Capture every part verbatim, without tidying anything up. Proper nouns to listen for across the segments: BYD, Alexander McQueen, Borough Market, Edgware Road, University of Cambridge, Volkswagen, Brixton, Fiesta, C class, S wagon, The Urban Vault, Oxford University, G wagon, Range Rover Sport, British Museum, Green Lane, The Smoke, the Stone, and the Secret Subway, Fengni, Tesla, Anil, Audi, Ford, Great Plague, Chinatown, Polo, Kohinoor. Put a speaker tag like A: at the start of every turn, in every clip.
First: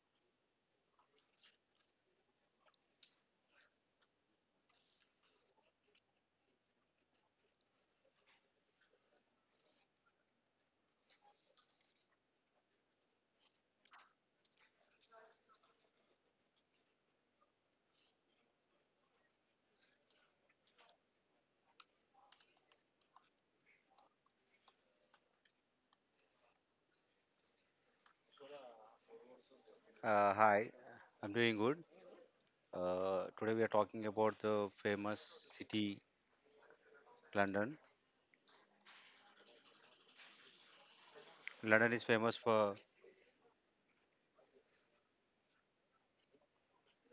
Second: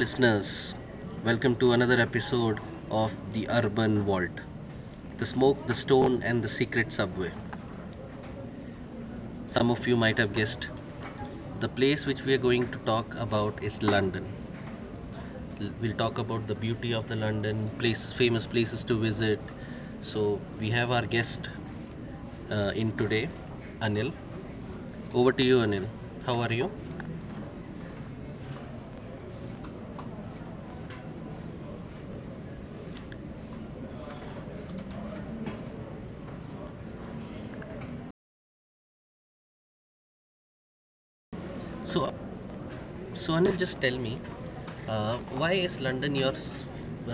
A: listeners. Welcome to another episode of The Urban Vault, The Smoke, the Stone, and the Secret Subway. Some of you might have guessed the place which we are going to talk about is London. L- We'll talk about the beauty of the London, place, famous places to visit. So, we have our guest uh, in today, Anil. Over to you, Anil. How are you?
B: Uh, hi, I'm doing good. Uh, today we are talking about the famous city London. London is
A: So,
B: famous for,
A: So Anil, just tell me, uh, why is London your s-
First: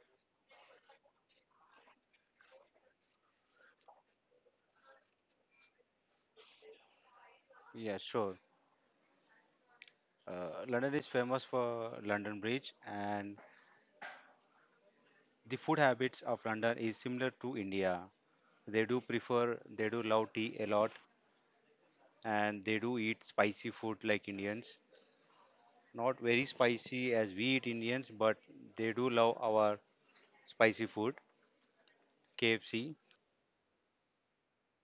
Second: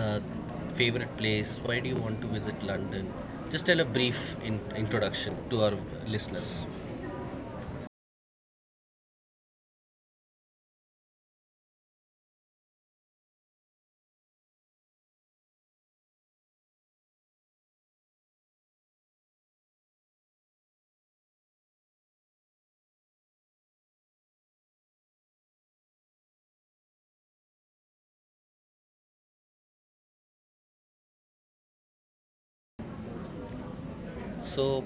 A: uh, favorite place? Why do you want to visit London? Just tell a brief in- introduction to our listeners.
B: yeah, sure. Uh, London is famous for London Bridge, and the food habits of London is similar to India. They do prefer, they do love tea a lot, and they do eat spicy food like Indians. Not very spicy as we eat Indians, but they do love our spicy food, K F C.
A: So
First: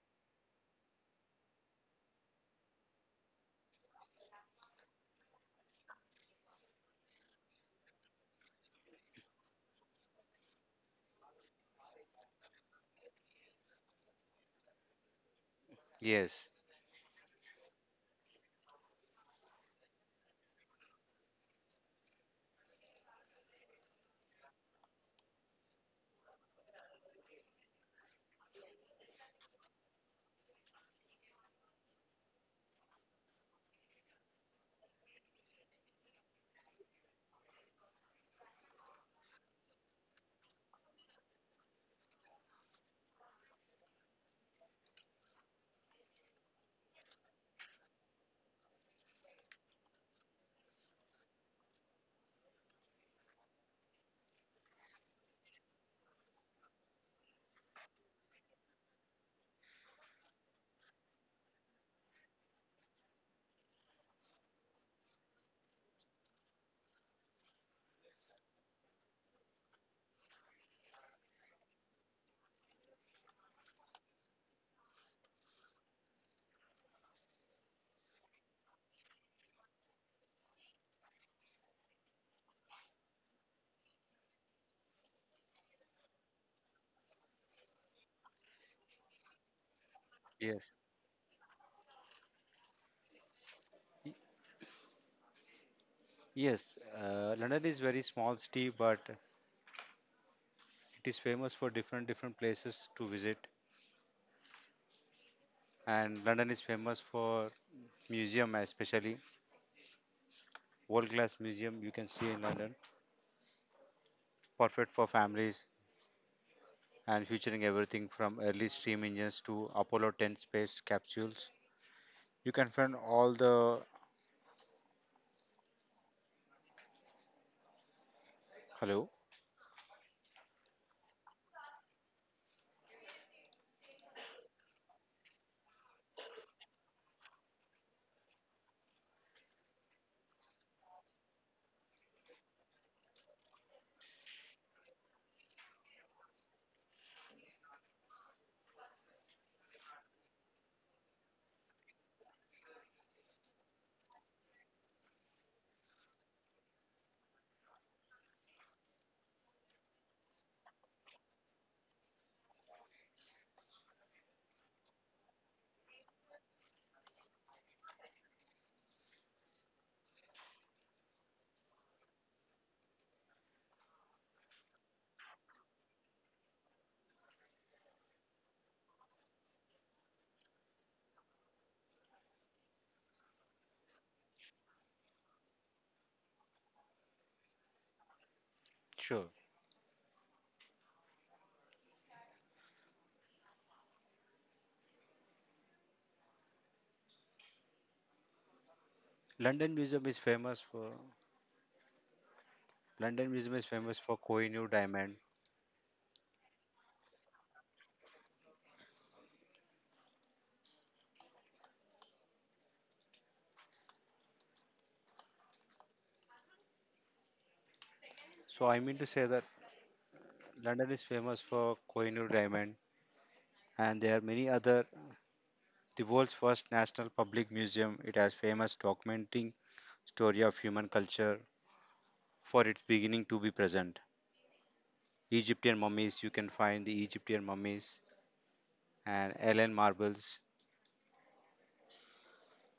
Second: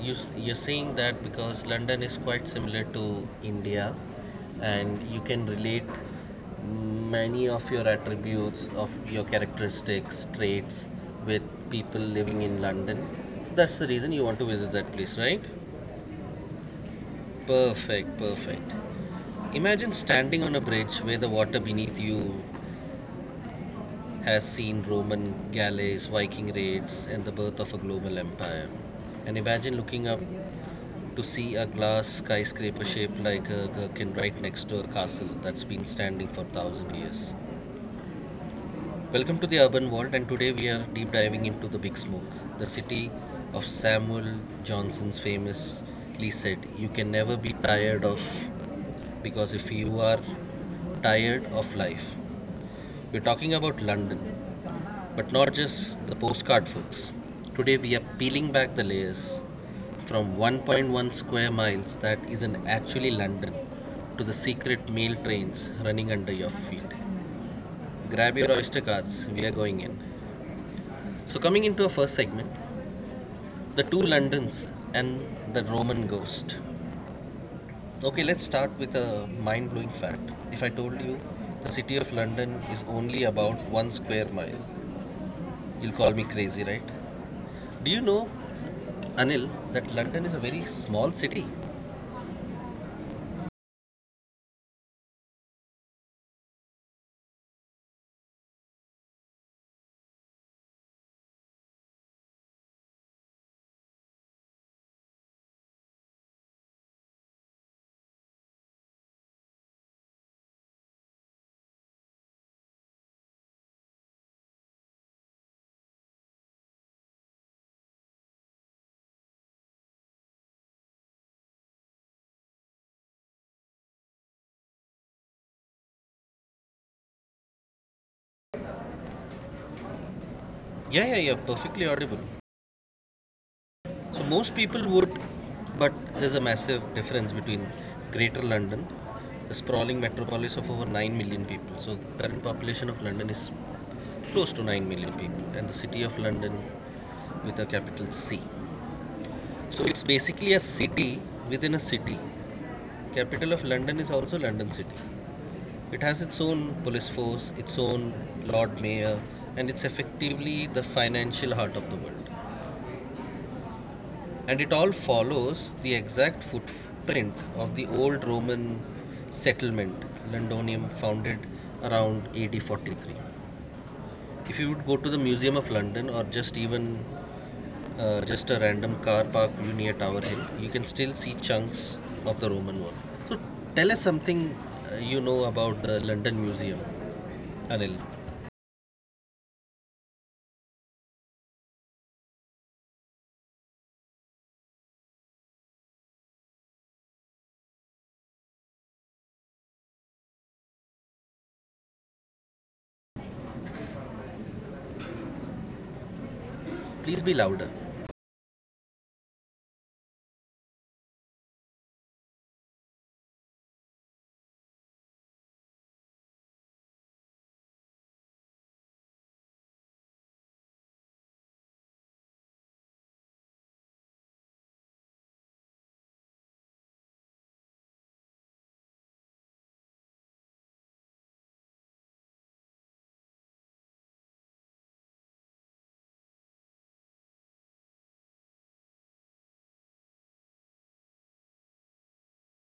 A: you s- you're saying that because London is quite similar to India, and you can relate many of your attributes of your characteristics traits with people living in London. So that's the reason you want to visit that place, right?
B: Yes,
A: Perfect, perfect. Imagine standing on a bridge where the water beneath you has seen Roman galleys, Viking raids, and the birth of a global empire. And imagine looking up to see a glass skyscraper shaped like a gherkin right next to a castle that's been standing for thousand years. Welcome to the Urban World, and today we are deep diving into the Big Smoke, the city of Samuel Johnson's famously said, "You can never be tired of because if you are tired of life. We're talking about London, but not just the postcard, folks. Today we are peeling back the layers from one point one square miles that isn't actually London to the secret mail trains running under your feet. Grab your Oyster cards, we are going in. So, coming into our first segment, the two Londons and the Roman ghost. Okay, let's start with a mind blowing fact. If I told you the city of London is only about one square mile, you'll call me crazy, right? Do you know, Anil, that London is a
B: yes,
A: very small city?
B: yes, uh, London is very small city, but it is famous for different different places to visit. And London is famous for museum, especially world class museum you can see in London, perfect for families and featuring everything from early steam engines to Apollo ten space capsules. You can find all the hello.
A: Yeah, yeah, yeah, perfectly audible. So most people would, but there's a massive difference between Greater London, a sprawling metropolis of over nine million people. So current population of London is close to nine million people, and the city of London with a capital C. So it's basically a city within a city. Capital of London is also London City. It has its own police force, its own Lord Mayor, and it's effectively the financial heart of the world. And it all follows the exact footprint of the old Roman settlement, Londonium, founded around A D forty-three. If you would go to the Museum of London or just even uh, just a random car park view near Tower Hill, you can still see chunks of the Roman world. So tell us something uh, you know about the London Museum, Anil.
B: Sure, London Museum is famous for London Museum is famous for Kohinoor diamond.
A: Please be louder.
B: So I mean to say that London is famous for Kohinoor diamond, and there are many other. The world's first national public museum, it has famous documenting story of human culture for its beginning to be present. Egyptian mummies, you can find the Egyptian mummies and alien marbles,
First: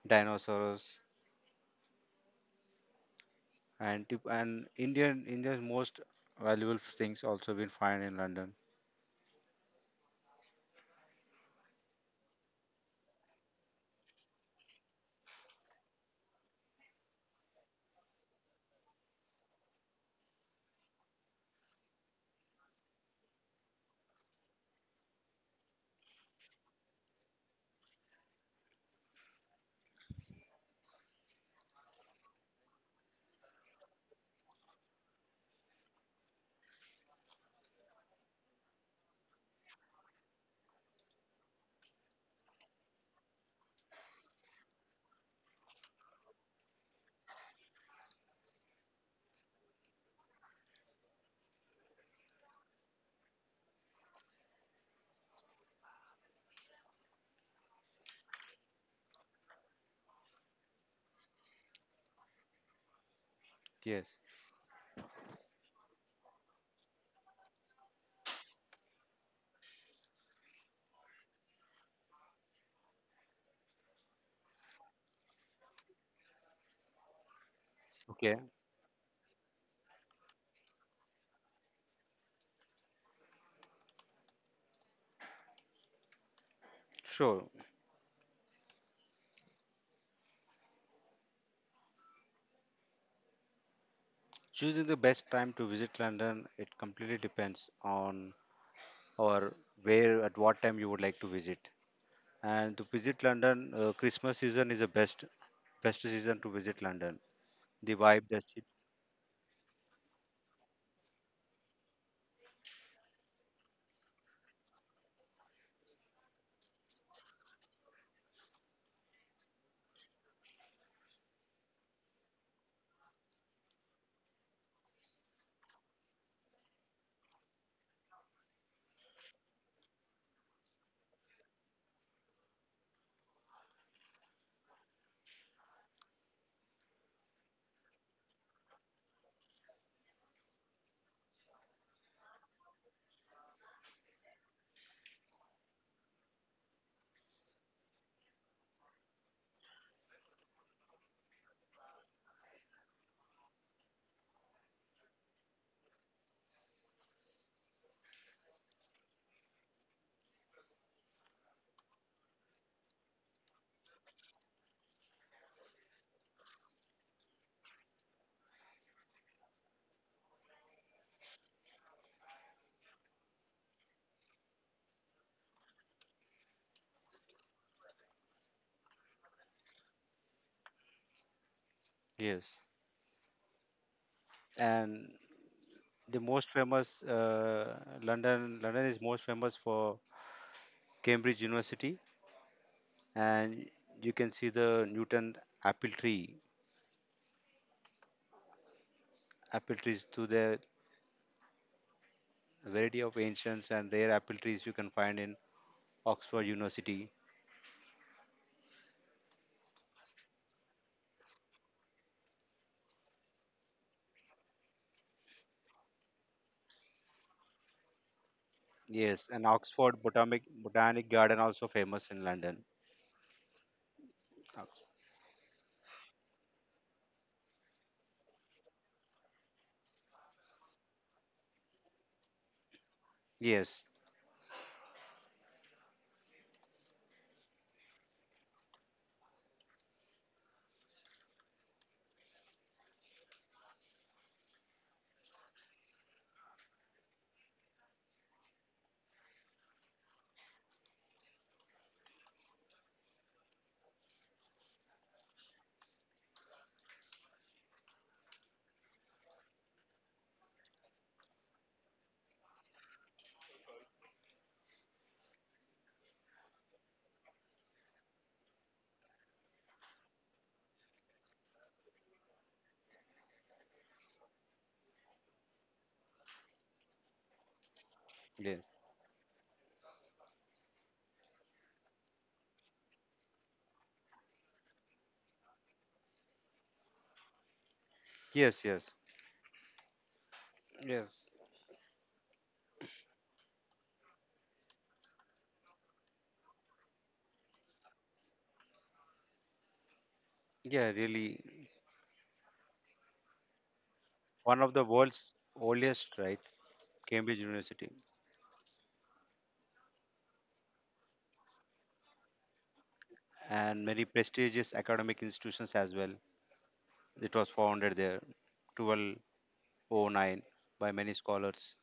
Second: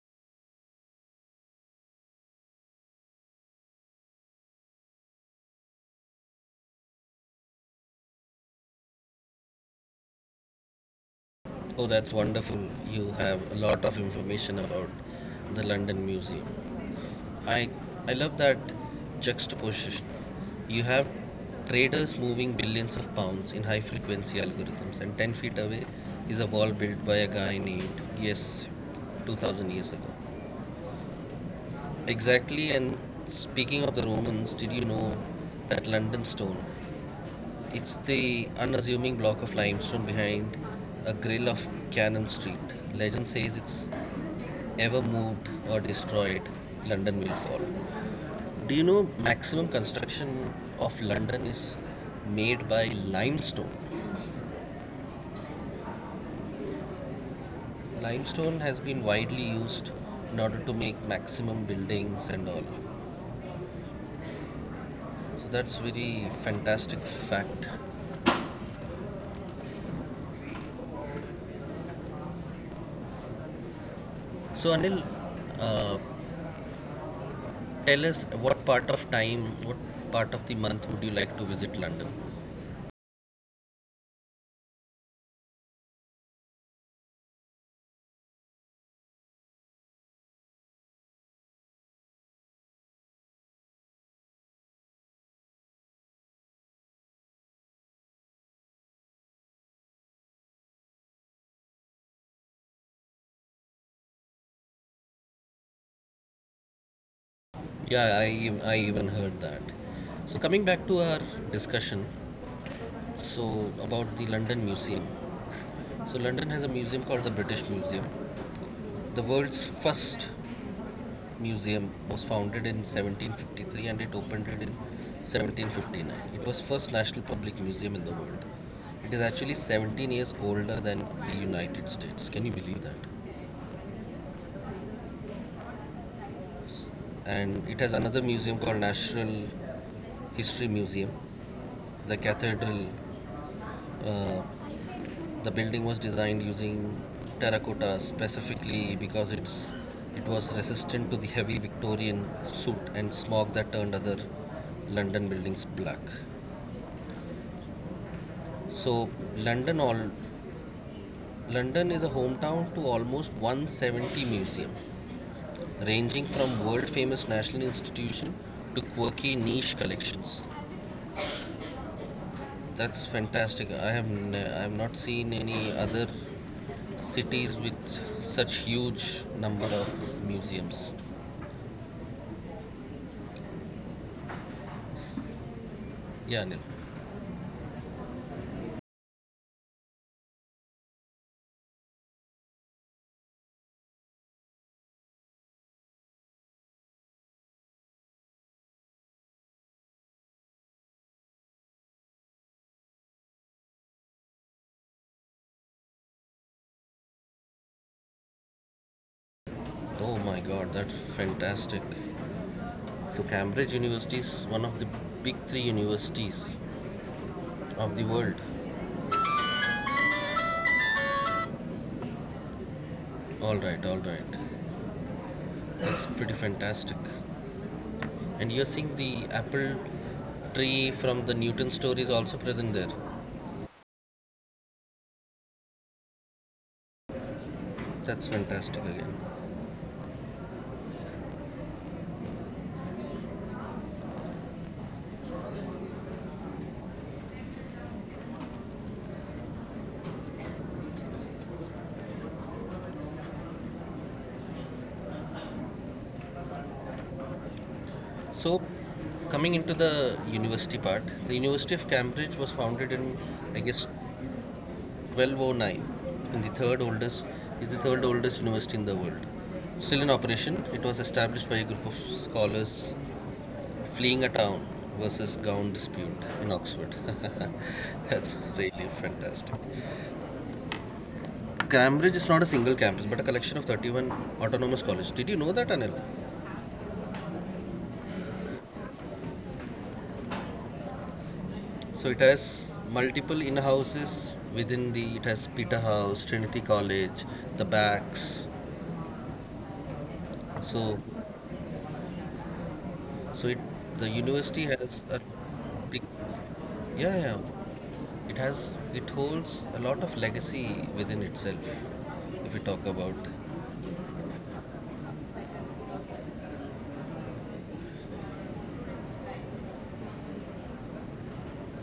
B: dinosaurs, and tip- and Indian India's most valuable things also been found in London.
A: Oh, that's wonderful. You have a lot of information about the London Museum. I, I love that juxtaposition. You have traders moving billions of pounds in high frequency algorithms, and ten feet away is a wall built by a guy named, yes, two thousand years ago. Exactly, and speaking of the Romans, did you know that London Stone, it's the unassuming block of limestone behind a grill of Cannon Street. Legend says it's ever moved or destroyed, London will fall. Do you know maximum construction of London is made by limestone? Limestone has been widely used in order to make maximum buildings and all.
B: Yes.
A: So that's very fantastic fact. So Anil, uh, tell us
B: Okay.
A: what part of time, what part of the month would you like to visit London?
B: Sure. Choosing the best time to visit London, it completely depends on or where at what time you would like to visit, and to visit London, uh, Christmas season is the best best season to visit London. The
A: Yeah,
B: vibe,
A: I,
B: the city,
A: ev- I even heard that. So, coming back to our discussion, so about the London Museum. So, London has a museum called the British Museum. The world's first museum was founded in seventeen fifty-three and it opened it in seventeen fifty-nine. It was first national public museum in the world. It is actually seventeen years older than the United States. Can you believe that? And it has another museum called National History Museum. The cathedral, uh, the building was designed using terracotta specifically because it's it was resistant to the heavy Victorian soot and smog that turned other London buildings black. So London all London is a hometown to almost one hundred seventy museum, ranging from world famous national institution to quirky niche collections. That's fantastic. I have n- I have not seen any other cities with such huge number of museums.
B: yes, and the
A: Yeah,
B: most
A: Anil.
B: famous uh, London. London is most famous for Cambridge University, and you can see the Newton apple tree. Apple trees to the variety of ancients and rare apple trees you can find in Oxford University.
A: Oh my God, that's fantastic. So Cambridge University is one of the big three universities of the world.
B: Yes, and Oxford Botanic Botanic Garden also famous in London.
A: All right, all right.
B: Ox-
A: That's pretty fantastic. And you're seeing the apple tree from the Newton story is also present there.
B: yes,
A: That's fantastic again. So, coming into the university part, the University of Cambridge was founded in, I guess, twelve oh nine, and the third oldest is the third oldest university in the world. Still in operation, it was established by a group of scholars fleeing a town versus gown dispute in Oxford. That's
B: yes,
A: really fantastic. Cambridge is not a single campus, but a collection of thirty-one autonomous colleges. Did you know that, Anil?
B: yes, yes, yes.
A: So it has multiple in houses within the, it has Peter House, Trinity College, the backs.
B: Yeah,
A: So
B: really,
A: so it the
B: one
A: university
B: of the
A: has a
B: world's
A: big,
B: oldest, right?
A: yeah, yeah,
B: Cambridge University,
A: it has it holds a lot of legacy within itself if we talk about.
B: and many prestigious academic institutions as well. It was founded there twelve hundred nine by many scholars,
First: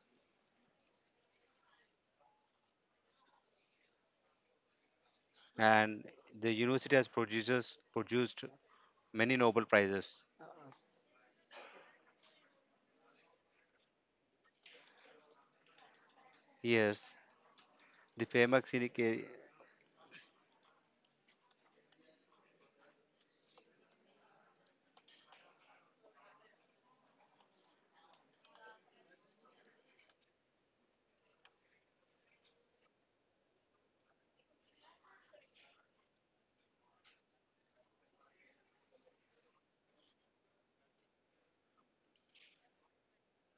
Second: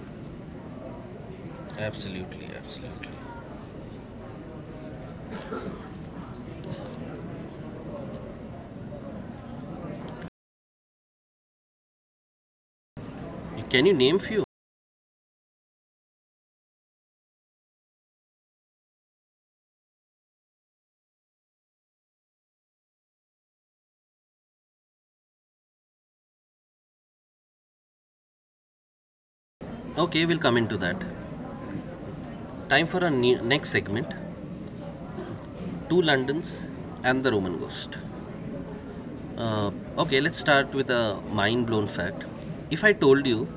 A: Absolutely, absolutely.
B: and the university has produced, produced many Nobel Prizes.
A: Can you name few?
B: Yes, the famous in ca-
A: Okay, we'll come into that. Time for our ne- next segment, two Londons and the Roman ghost. Uh, okay, let's start with a mind blown fact. If I told you,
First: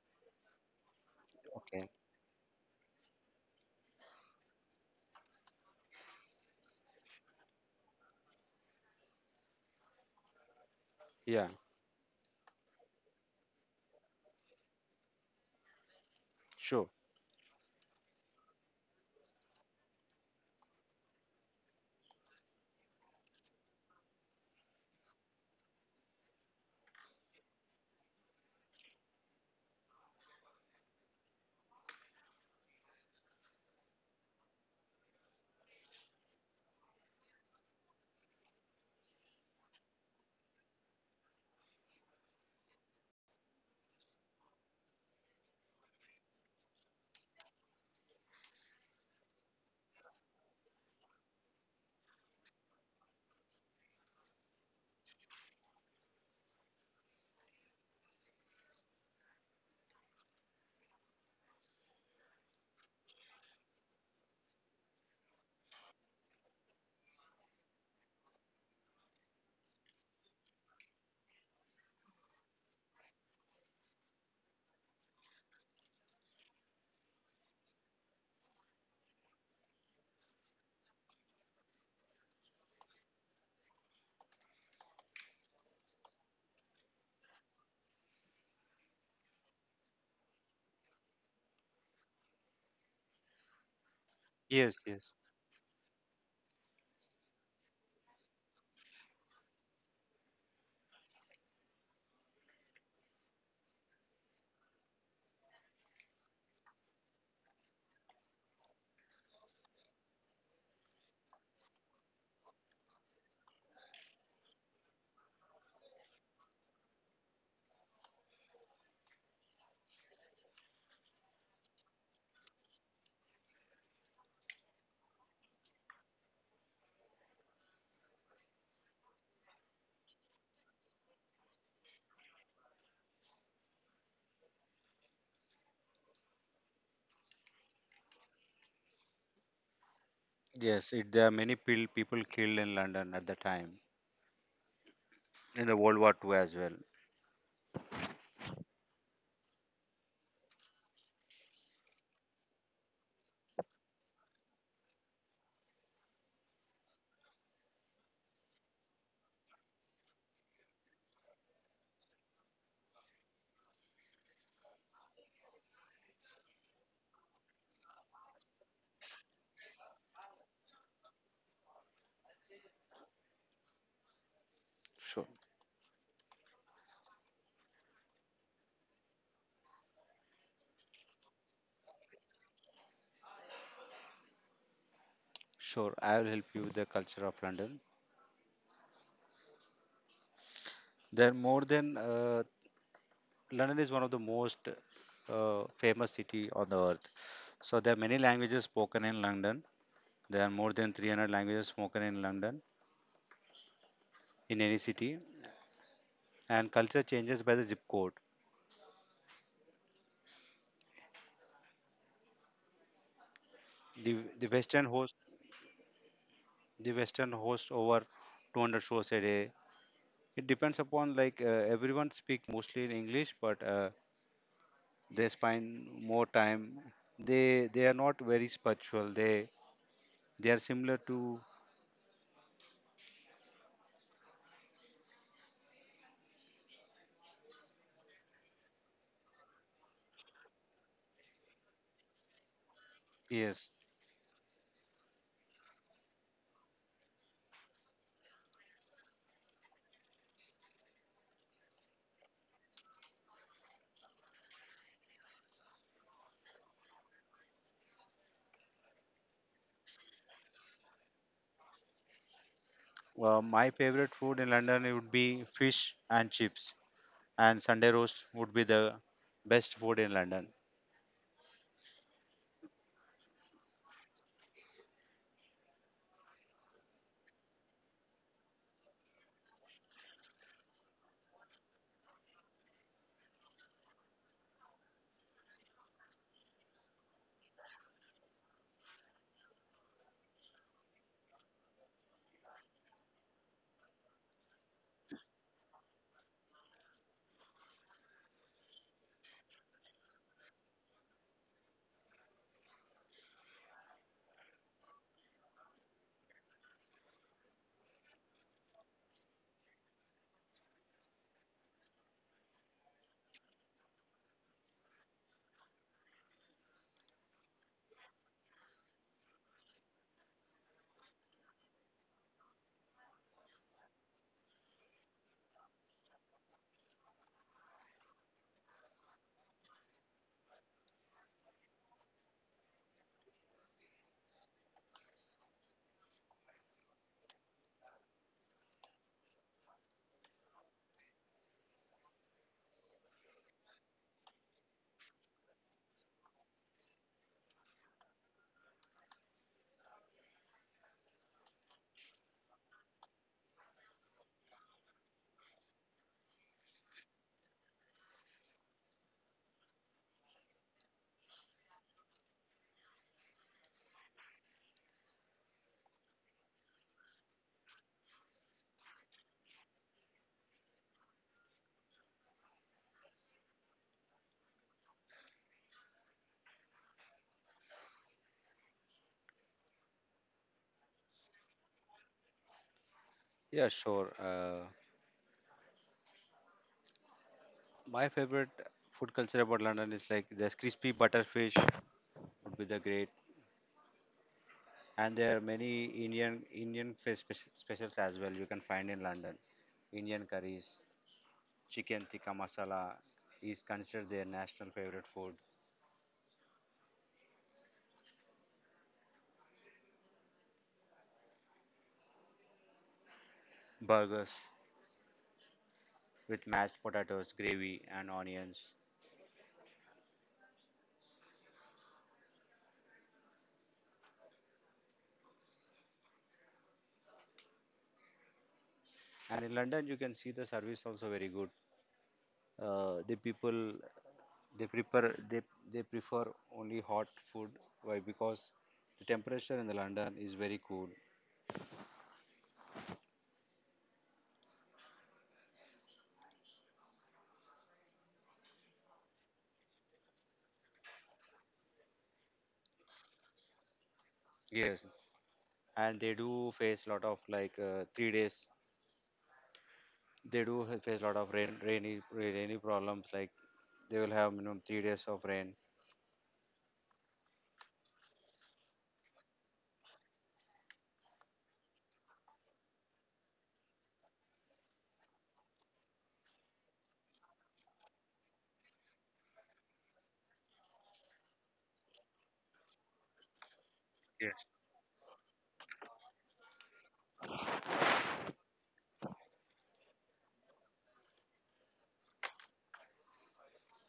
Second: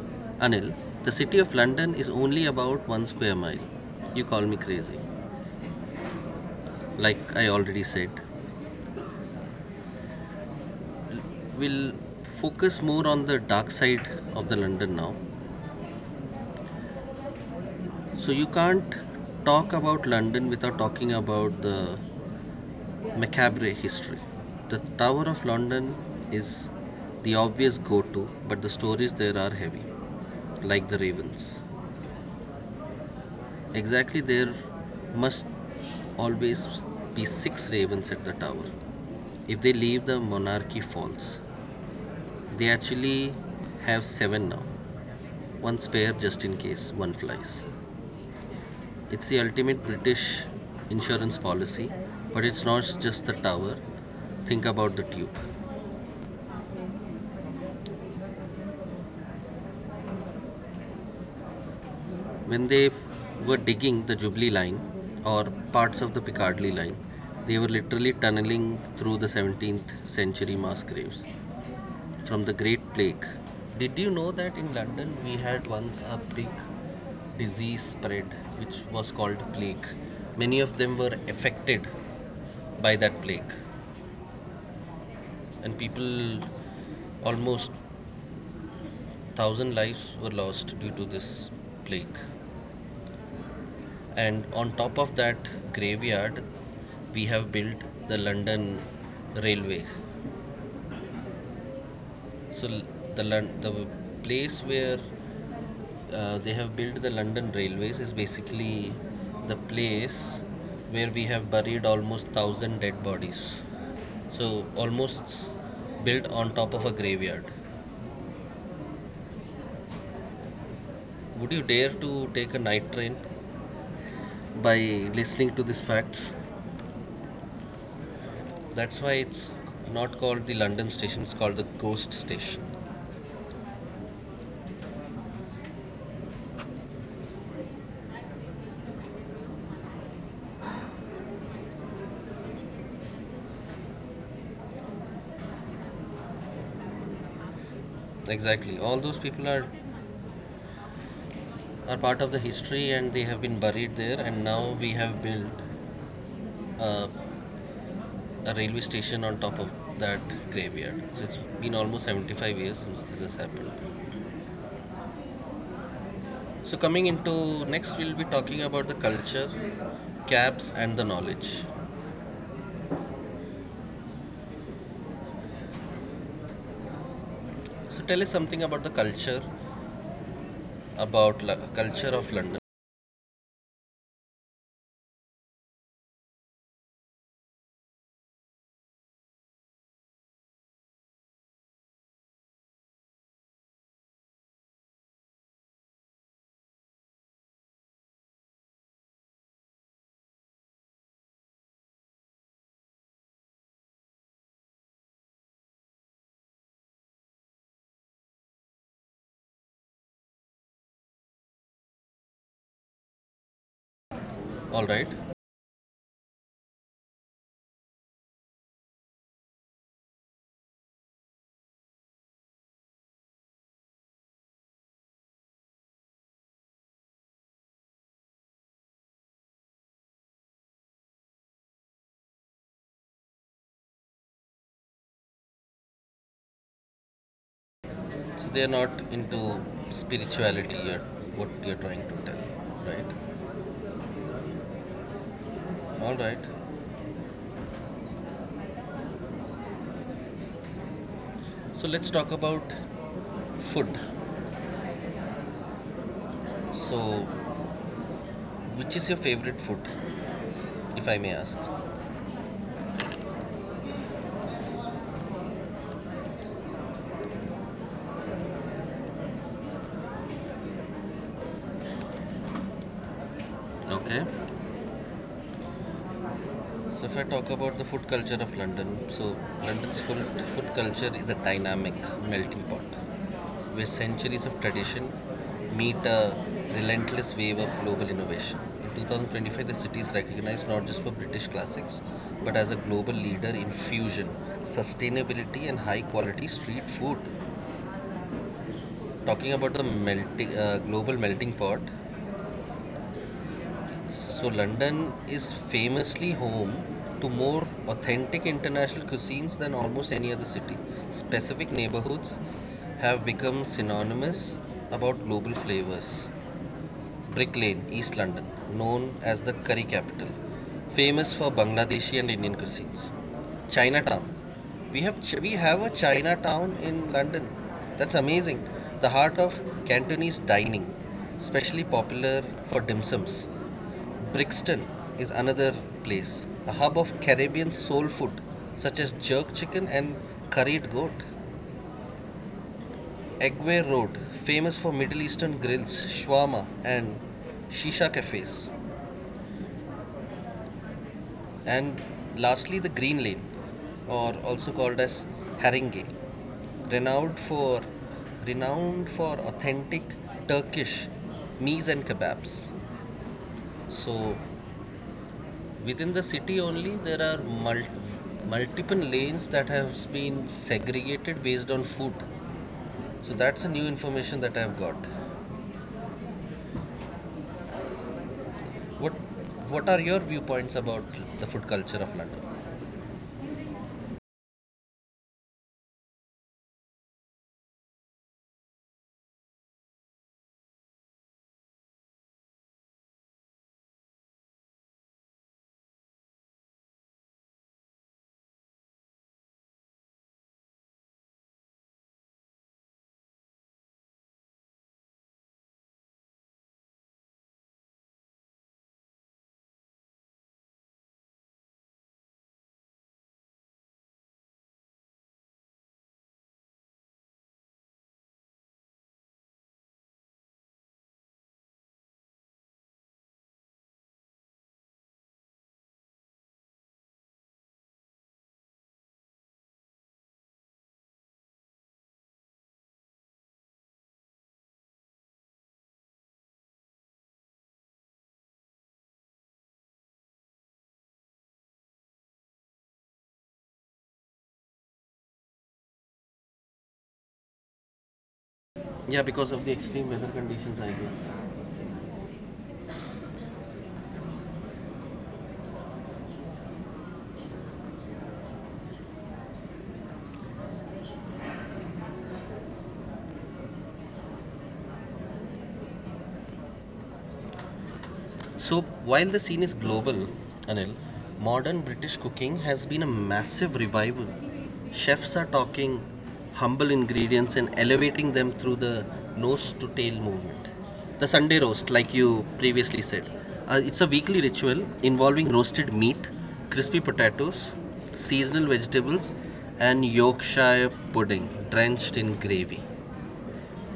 A: Anil, the city of
B: okay,
A: London is only about one square mile, you call me crazy. Like I already said,
B: yeah,
A: we'll focus more on the dark side of the London now.
B: sure.
A: So you can't talk about London without talking about the macabre history. The Tower of London is the obvious go to, but the stories there are heavy, like the Ravens. Exactly, there must always be six ravens at the tower. If they leave, the monarchy falls. They actually have seven now, one spare just in case one flies. It's the ultimate British insurance policy, but it's not just the tower. Think about the tube. When they were digging the Jubilee line or parts of the Piccadilly line, they were literally tunneling through the seventeenth century mass graves from the Great Plague. Did you know that in London we had once a big disease spread which was called plague? Many of them were affected by that plague, and people, almost thousand lives were lost due to this plague. And on
B: Yes,
A: top
B: yes,
A: of that graveyard, we have built the London railway. So the Lon- the place where uh, they have built the London Railways is basically the place where we have buried almost thousand dead bodies. So almost built on top of a graveyard. Would you dare to take a night train by listening to these facts? That's why it's not called the London station, it's called the ghost station.
B: yes. It, there are many pil- people killed in London at the time in the World War two as well.
A: Exactly. All those people are, are part of the history and they have been buried there, and now we have built a a railway station on top of that graveyard. So it's been almost seventy-five years since this has happened. So coming into next, we'll be talking about the culture, caps, and the knowledge.
B: Sure,
A: So tell us something about the culture, about Lo- culture of London.
B: sure. I will help you with the culture of London. There are more than uh, London is one of the most uh, famous city on the earth. So there are many languages spoken in London. There are more than three hundred languages spoken in London in any city, and culture changes by the zip code. The the
A: All
B: Western
A: right.
B: host the Western hosts over two hundred shows a day. It depends upon like uh, everyone speak mostly in English, but uh, they spend more time. They they are not very spiritual. They they are similar to,
A: So they are not into spirituality, or what you're trying to tell, right?
B: yes.
A: All right. So let's talk about food. So, which is your favorite food, if I may ask?
B: Well, my favorite food in London, it would be fish and chips, and Sunday roast would be the best food in London.
A: Okay. So if I talk about the food culture of London, so London's food, food culture is a dynamic melting pot where centuries of tradition meet a relentless wave of global innovation. In twenty twenty-five, the city is recognized not just for British classics, but as a global leader in fusion, sustainability, and high quality street food. Talking about the melting, uh, global melting pot, so London is famously home to more authentic international cuisines than almost any other city. Specific neighborhoods have become synonymous about global flavors. Brick Lane, East London, known as the curry capital, famous for Bangladeshi and Indian cuisines. Chinatown. We have Ch- we have a Chinatown in London. That's amazing. The heart of Cantonese dining, especially popular for dim sums. Brixton is another place, a hub of Caribbean soul food such as jerk chicken and curried goat. Egway Road, famous for Middle Eastern grills, shawarma, and shisha cafes. And lastly, the Green Lane, or also called as Haringey, renowned for renowned for authentic Turkish meats and kebabs. So within the city only, there are mul- multiple lanes that have been segregated based on food. So that's a new information that I have got. What What are your viewpoints about the food culture of London?
B: Yeah, sure. Uh, my favorite food culture about London is like there's crispy butterfish would be the great, and there are many Indian Indian fe- spec- specials as well you can find in London. Indian curries, chicken tikka masala is considered their national favorite food. Burgers with mashed potatoes, gravy, and onions. And in London, you can see the service also very good. Uh, the people, they prefer they they prefer only hot food. Why? Because the temperature in the London is very cool,
A: Yeah, because of the extreme weather conditions, I guess.
B: yes, and they do face a lot of like uh, three days. they do ha- face a lot of rain rainy rainy problems like they will have minimum three days of rain,
A: So, while the scene is global, Anil, modern British cooking has been a massive revival. Chefs are talking humble ingredients and elevating them through the nose to tail movement. The Sunday roast, like you previously said, uh, it's a weekly
B: yes,
A: ritual involving roasted meat, crispy potatoes, seasonal vegetables, and Yorkshire pudding drenched in gravy.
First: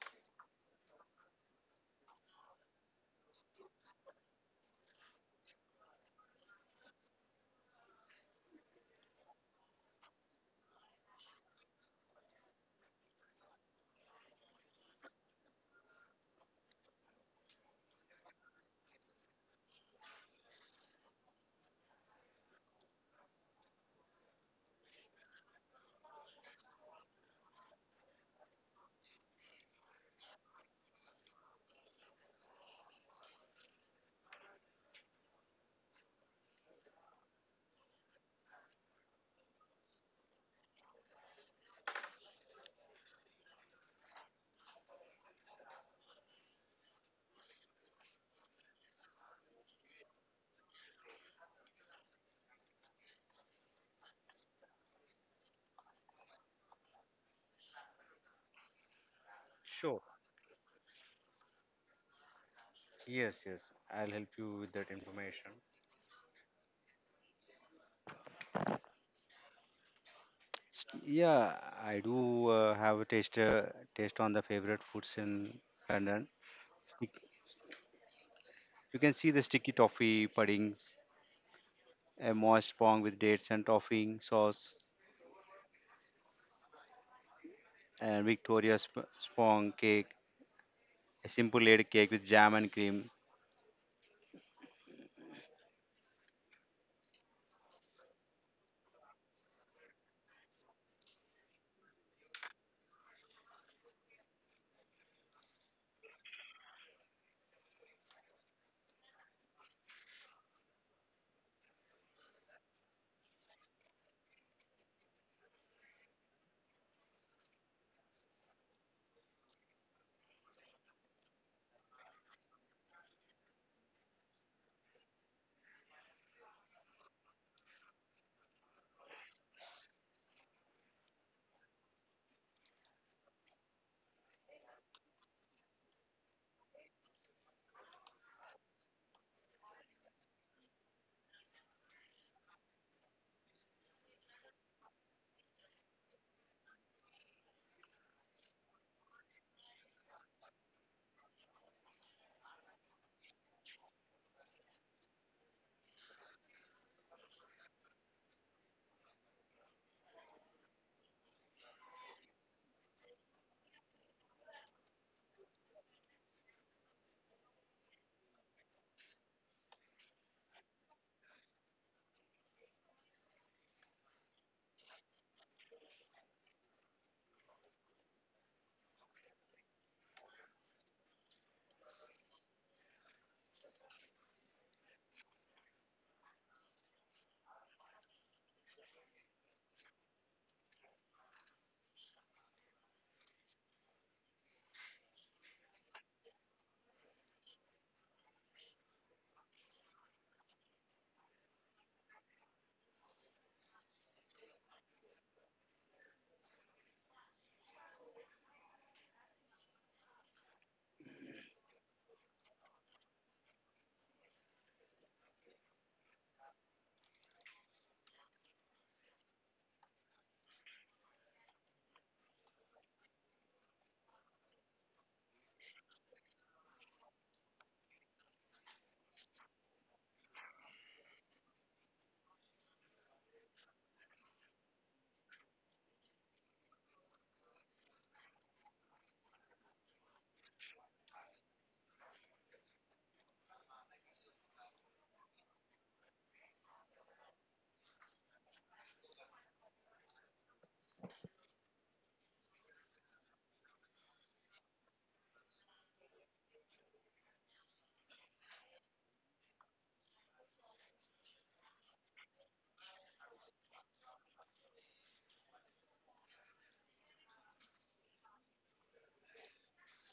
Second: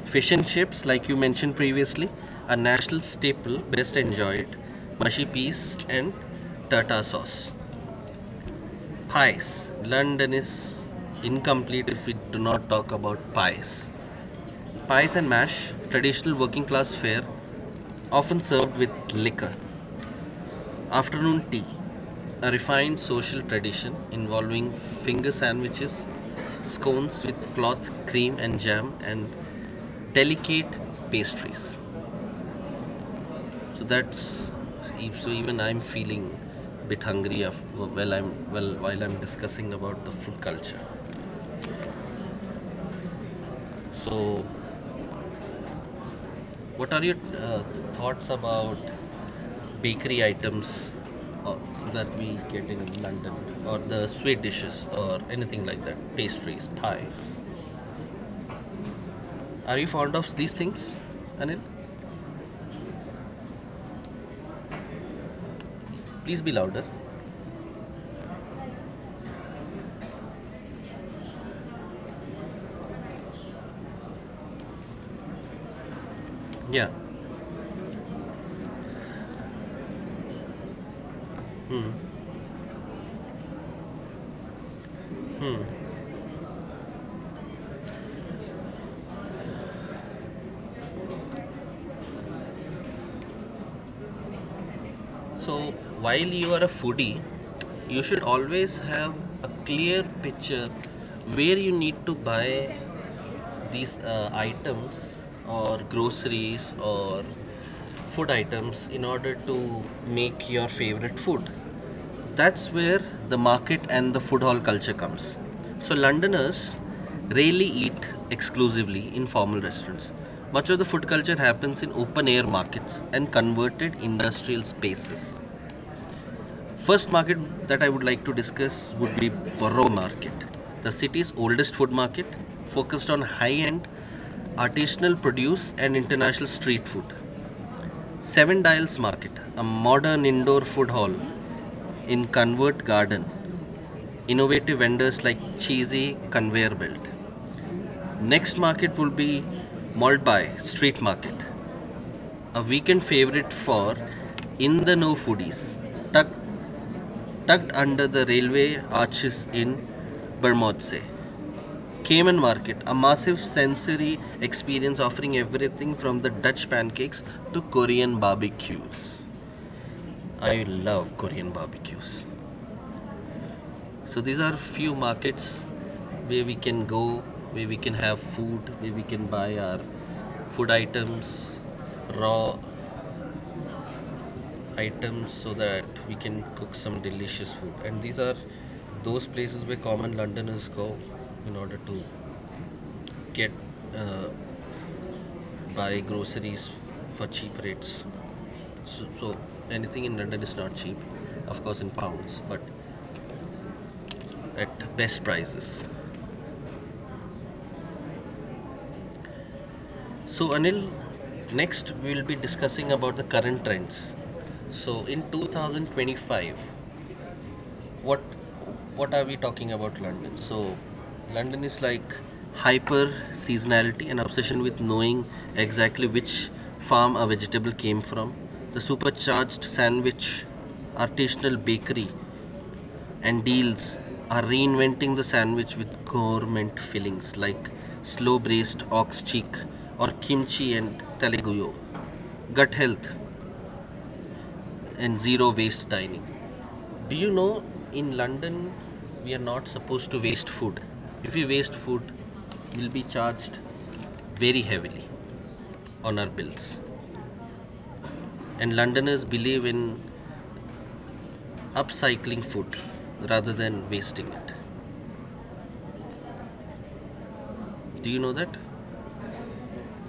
A: Fish and chips, like you mentioned previously, a national staple best enjoyed. Mushy peas and tartar sauce. Pies. London is incomplete if we do not talk about pies. Pies and mash, traditional working class fare, often served with liquor. Afternoon tea, a refined social tradition involving finger sandwiches, scones with cloth, cream, and jam, and delicate pastries. So that's so even I'm feeling a bit hungry while I'm well while I'm discussing about the food culture. So what are your uh, thoughts about bakery items uh, that we get in London, or the sweet dishes or anything like that, pastries, pies? Are you
B: sure.
A: fond of these things, Anil?
B: Yes, yes, I'll help you with that information.
A: Please be louder.
B: Yeah, I do uh, have a taste, uh, taste on the favorite foods in London.
A: Yeah.
B: Stick- you can see the sticky toffee puddings, a moist pong with dates and topping sauce, and Victoria sp- spong cake, a simple layer cake with jam and cream.
A: So, while you are a foodie, you should always have a clear picture where you need to buy these uh, items or groceries or food items in order to make your favorite food. That's where the market and the food hall culture comes. So, Londoners rarely eat exclusively in formal restaurants. Much of the food culture happens in open air markets and converted industrial spaces. First market that I would like to discuss would be Borough Market, the city's oldest food market focused on high end artisanal produce and international street food. Seven Dials Market, a modern indoor food hall in Convert Garden, innovative vendors like Cheesy Conveyor Belt. Next market will be Malt Street Market, a weekend favorite for in the know foodies, tucked, tucked under the railway arches in Bermondsey. Cayman Market, a massive sensory experience offering everything from the Dutch pancakes to Korean barbecues. I love Korean barbecues. So these are few markets where we can go, where we can have food, where we can buy our food items, raw items so that we can cook some delicious food. And these are those places where common Londoners go in order to get uh, buy groceries for cheap rates. So, so anything in London is not cheap, of course in pounds, but at best prices. So Anil, next we will be discussing about the current trends. So in twenty twenty-five, what what are we talking about London? So London is like hyper seasonality and obsession with knowing exactly which farm a vegetable came from. The supercharged sandwich, artisanal bakery, and deals are reinventing the sandwich with gourmet fillings like slow braised ox cheek or kimchi and taleguyo. Gut health and zero waste dining. Do you know, in London we are not supposed to waste food? If we waste food, we'll be charged very heavily on our bills. And Londoners believe in upcycling food rather than wasting it. Do you know that?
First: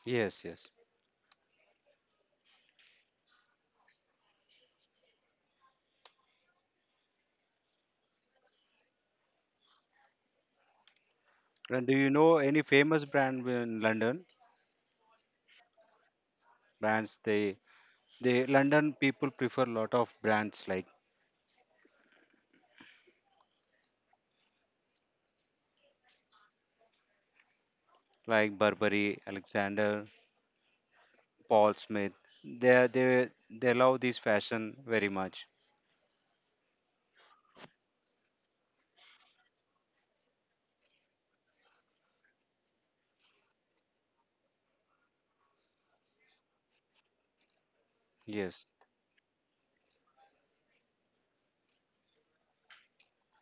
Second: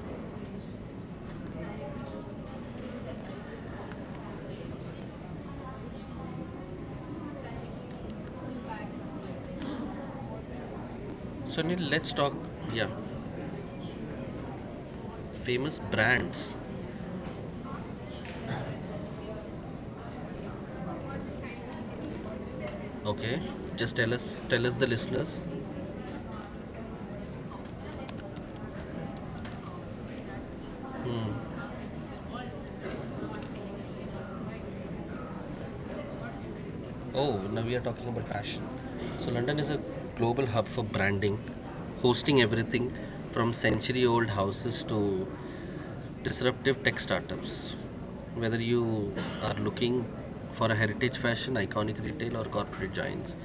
B: Yes, yes.
A: So,
B: And do you
A: let's talk.
B: know any
A: Yeah.
B: famous brand in London?
A: Famous brands.
B: Brands, they they London people prefer a lot of brands like
A: Okay, just tell us tell us the listeners.
B: like Burberry, Alexander, Paul Smith. They they they love this fashion very much.
A: Oh, now we are talking about fashion. So London is a global hub for branding, hosting everything from century old houses to disruptive tech startups. Whether
B: Yes,
A: you are looking for a heritage fashion, iconic retail, or corporate giants,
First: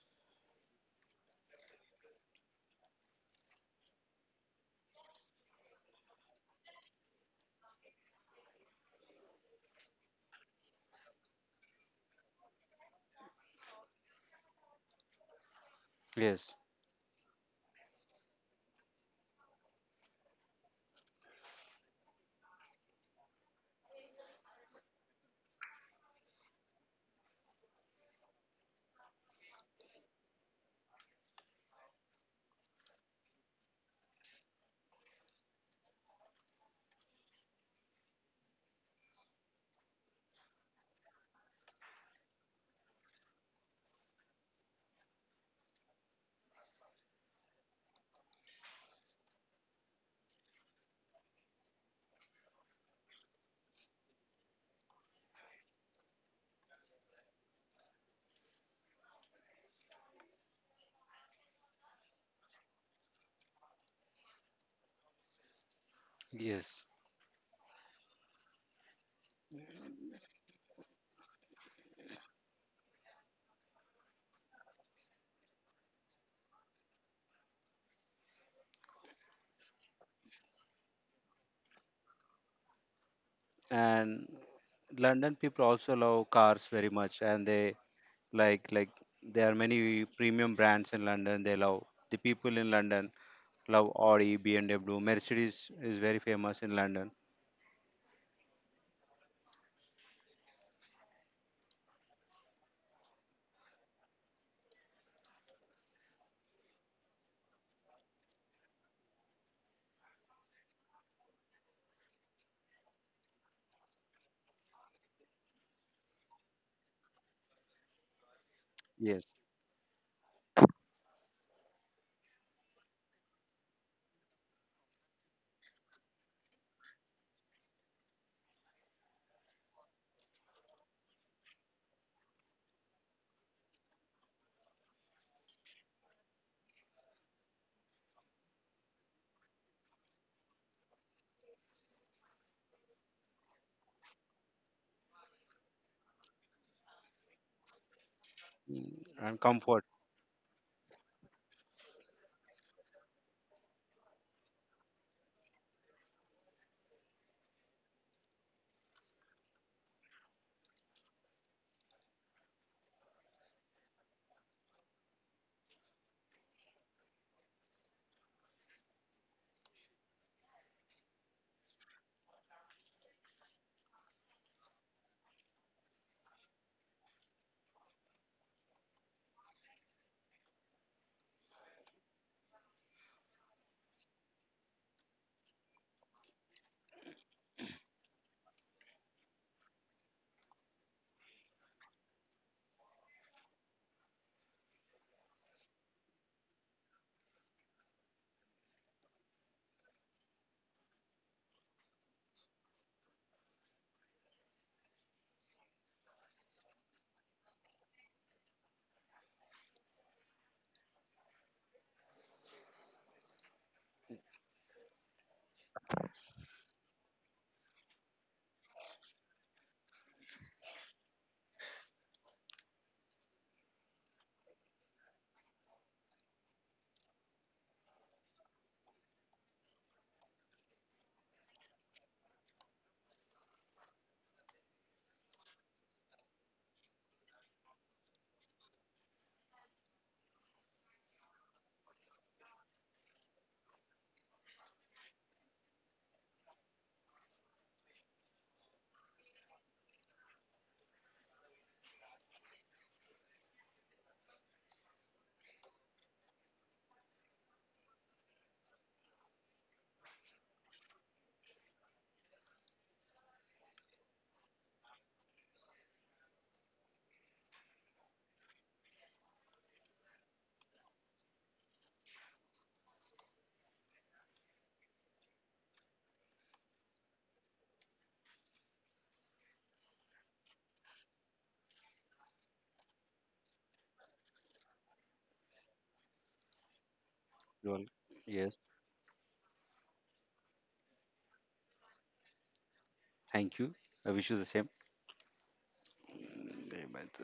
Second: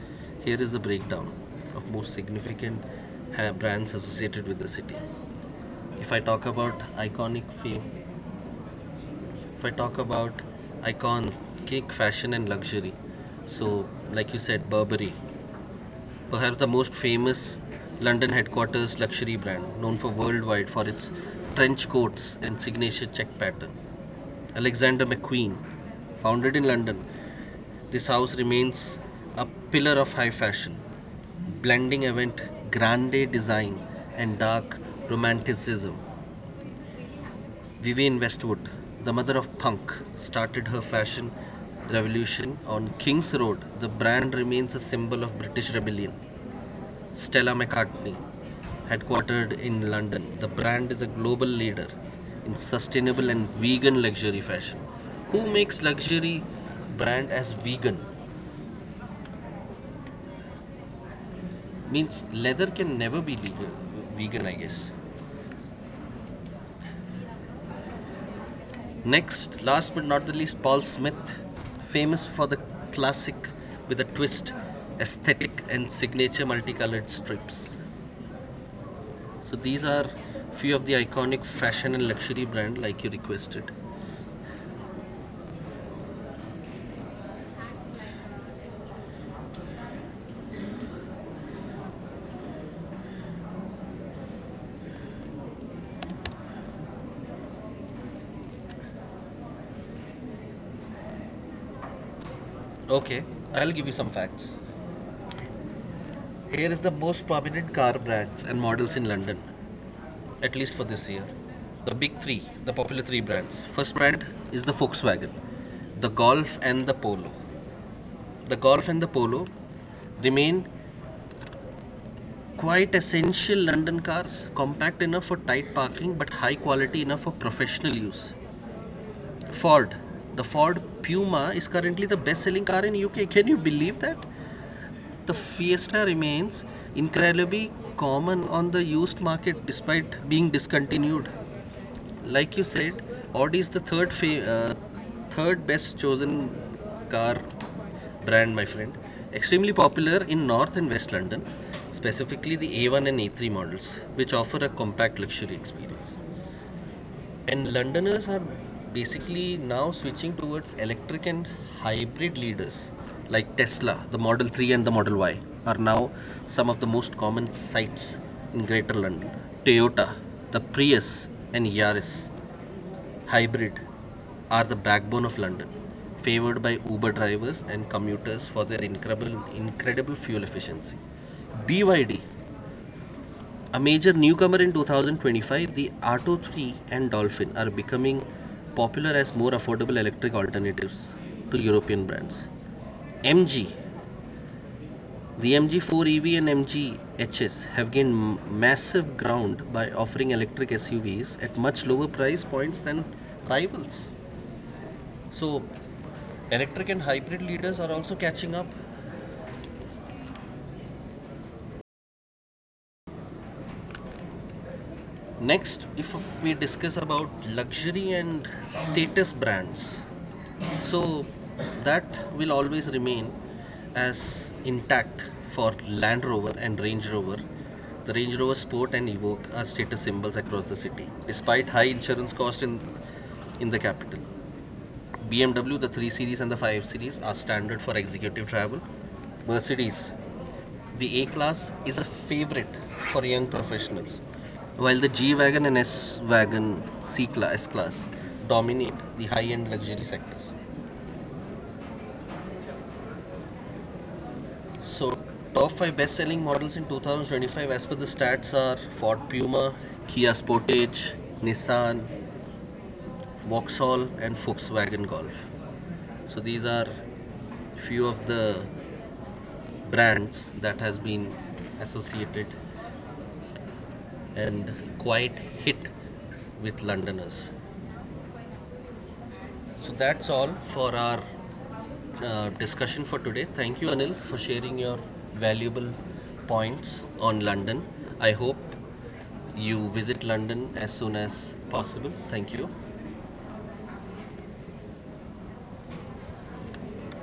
A: here is the breakdown of most significant uh, brands associated with the city. If I talk about iconic fame If I talk about icon, cake, fashion, and luxury, so like you said, Burberry,
B: yes,
A: perhaps the most famous London headquarters luxury brand, known for worldwide for its trench coats and signature check pattern. Alexander McQueen, founded in London, this house remains a pillar of high fashion, blending event grande design and dark romanticism. Vivienne Westwood, the mother of punk, started her fashion revolution on King's Road. The brand remains a symbol of British rebellion. Stella McCartney, headquartered in London, the brand is a global leader in sustainable and vegan luxury fashion. Who makes luxury brand as vegan? Means leather can never be legal, vegan, I guess.
B: yes.
A: Next, last but not the least, Paul Smith, famous for the classic with a twist aesthetic and signature multicolored strips. So these are few of the iconic fashion and luxury brand like you requested.
B: And London people also love cars very much, and they like like there are many premium brands in London. They love the people in London love Audi, BMW. Mercedes is very famous in London,
A: Okay, I'll give you some facts. Here is the most prominent car brands and models in London, at least for this year. The big three, the popular three brands. First brand is the Volkswagen, the Golf and the Polo. The Golf and the
B: yes.
A: Polo remain quite essential London cars, compact enough for tight parking but high quality enough for professional use. Ford. The Ford Puma is currently the best selling car in U K. Can you believe that? The Fiesta remains incredibly common on the used market despite being discontinued. Like you said, Audi is the third uh, third best chosen car brand, my friend.
B: Mm, and
A: Extremely
B: comfort
A: popular in North and West London, specifically the A one and A three models, which offer a compact luxury experience. And Londoners are basically now switching towards electric and hybrid leaders like Tesla. The Model three and the Model Y are now some of the most common sights in Greater London. Toyota, the Prius and Yaris Hybrid are the backbone of London, favored by Uber drivers and commuters for their incredible, incredible fuel efficiency. B Y D, a major newcomer in twenty twenty-five, the Arto three and Dolphin are becoming popular as more affordable electric alternatives to European brands. MG, the M G four EV and MG HS have gained massive ground by offering electric S U Vs at much lower price points than rivals. So, electric and hybrid leaders are also catching up. Next, if we discuss about luxury and status brands, so that will always remain as intact for Land Rover and Range Rover. The Range Rover Sport and Evoque are status symbols across the city, despite high insurance cost in in the capital. B M W, the three Series and the five Series are standard for executive travel. Mercedes, the A class is a favorite for young professionals, while the G wagon and S wagon, C class, S class dominate the high-end luxury sectors. So, top five best-selling models in twenty twenty-five, as per the stats, are Ford Puma, Kia Sportage, Nissan, Vauxhall, and Volkswagen Golf. So these are few of the brands that has been associated and quite hit with Londoners. So that's all for our uh, discussion for today. Thank you, Anil, for sharing your valuable points on
B: as well.
A: London. I
B: Yes,
A: hope you visit London as soon as possible. Thank you.
B: thank you. I wish you the same. Very much.